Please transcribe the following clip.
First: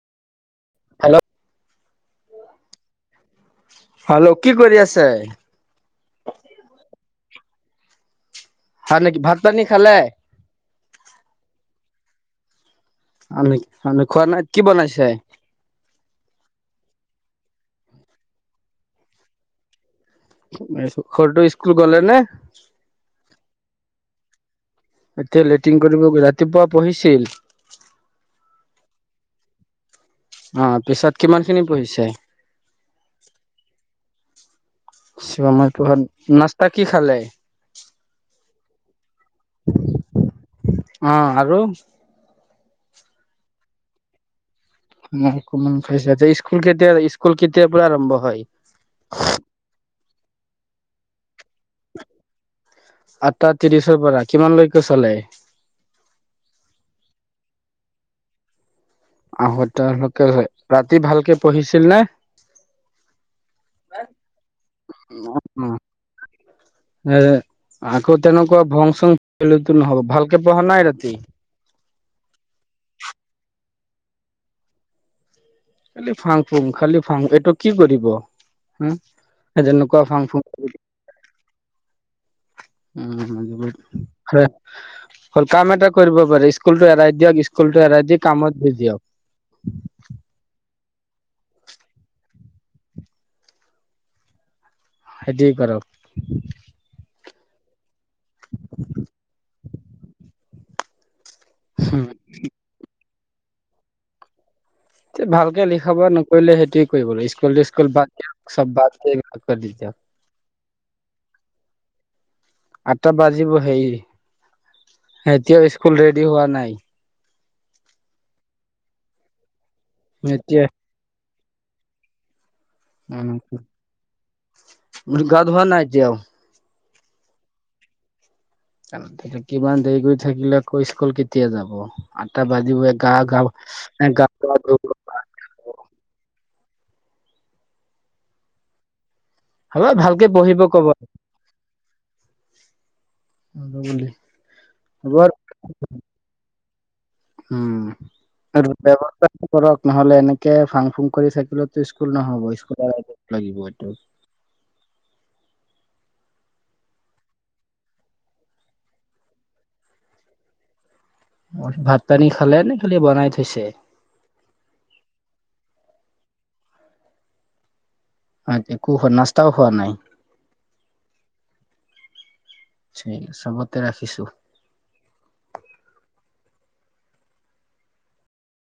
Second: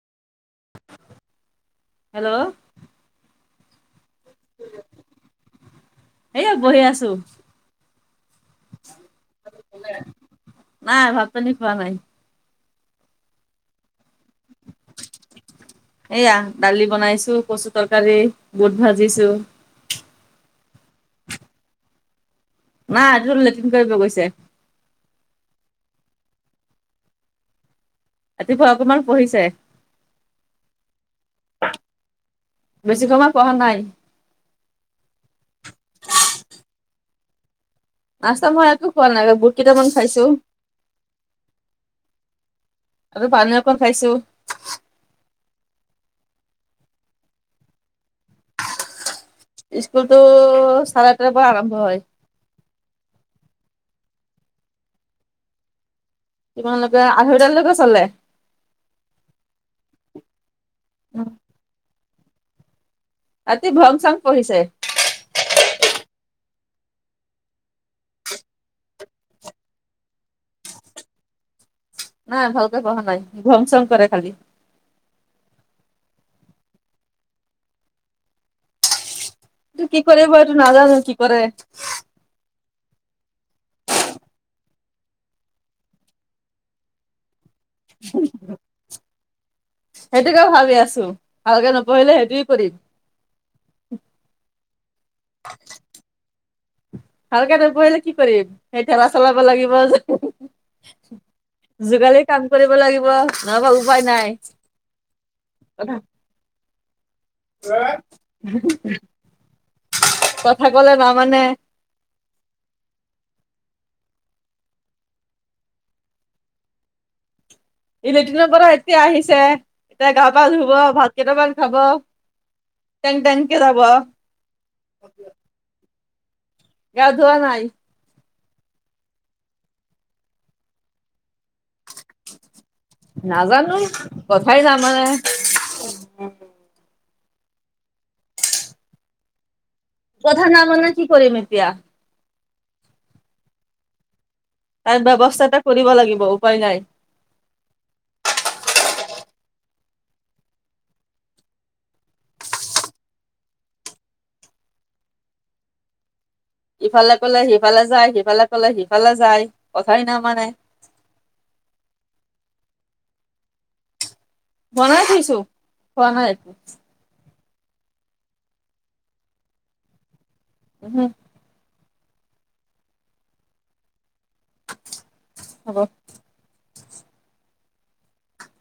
Hello? Hello? Hello, কি কৰি আছে? এয়া বহি আছোঁ। হয় নেকি? ভাত-পানী খালে? নাই, ভাত-পানী খোৱা নাই। আমি- আমি খোৱা নাই। কি বনাইছে? এইয়া দালি বনাইছোঁ, কচু তৰকাৰী, বুট ভাজিছোঁ। সৰুটো স্কুল গ'লে নে? নাই, এইটো লেট্ৰিন কৰিব গৈছে। এতিয়া লেটিং কৰিব- ৰাতিপুৱা পঢ়িছিল? ৰাতিপুৱা অকমান পঢ়িছে। অ' পিছত কিমানখিনি পঢ়িছে? বেছি সময় পঢ়া নাই। বেছি সময় পঢ়া- নাস্তা কি খালে? নাস্তা মই একো খোৱা নাই। বুট কেইটামান খাইছোঁ। অ আৰু আৰু পানী অকণ খাইছোঁ। মূক অকমান খাইছা- তে স্কুল কেতিয়া- স্কুল কেতিয়া পৰা আৰম্ভ হয়? স্কুলটো চাৰে আঠটাৰ পৰা আৰম্ভ হয়। আঠটা ত্ৰিশৰ পৰা কিমানলৈকে চলে? কিমানলৈকে, আঢ়ৈটালৈকে চলে। আঢ়ৈটা লৈকে হয়। ৰাতি ভালকে পঢ়িছিল নে? ৰাতি ভং চং পঢ়িছে। হে আকৌ তেনেকুৱা ভং চং লেতো নহব। ভালকে পঢ়া নাই ৰাতি? নাই ভালকে পহা নাই ঘং চং কৰে খালি। খালি ফাং ফুং খালি ফাং এইটো কি কৰিব হো। এইটো কি কৰিব এইটো নাজানো কি কৰে। উম হবদে [unintelligible] অকল কাম এটা কৰিব পাৰে স্কুল টো এৰাই দিয়ক স্কুল টো এৰাই দি কামত দি দিয়ক সেইটোকে ভাবি আছো। ভালকে নপঢ়িলে সেইটোৱে কৰিম। সেইটিৱেই কৰক। ভালকে নপহিলে কি কৰিম সেই ঠেলা চলাব লাগিব যে যোগালি কাম কৰিব লাগিব নহবা উপায় নাই। ভালকে লিখা কথা নৰিলে সেইটোয়ে কৰিব লাগিব ই স্কুল স্কুল বাদ দিয়ক চব বাদ দিয়ক দি কথা কলে নামানে আঠটা বাজিব হে এতিয়াও স্কুল ৰেডি হোৱা নাই। ই লেট্ৰিনৰ পৰা এতিয়া আহিছে এতিয়া গা পা এতিয়া ধুব ভাত কেইটামান খাব। টেং টেংকে যাব উ গা ধোৱা নাই এতিয়াও গ ধোৱা নাই। কিমান দেৰি কৰি থাকিলে আকৌ স্কুল কেতিয়া যাব আটা বাজিব। গা গা নাজানো গা কথাই [unintelligible] নামানে হব ভালকে কথা পহিব ক'ব, নামানে কি কৰিম এতিয়া নাজাও বুলি তাৰ এইবাৰ ব্যৱস্থা এটা কৰিব লাগিব উপায় নাই। উম ব্যয়ৱস্থাটো কৰক নহলে এনেকে ফাং ফুং কৰি থাকিলো স্কুল নহ'ব স্কুলৰ- লাগিব এইটো। ইফালে কলে সিফালে যায়। সিফালে কলে সিফালে যায় কথাই নামানে ভাত, পানী, খালে নে খালি বনাই থৈছে। বনাই থৈছোঁ খোৱা নাই আছ একো নাস্তাও খোৱা নাই। উম হো চবততে ৰাখিছো। হ'ব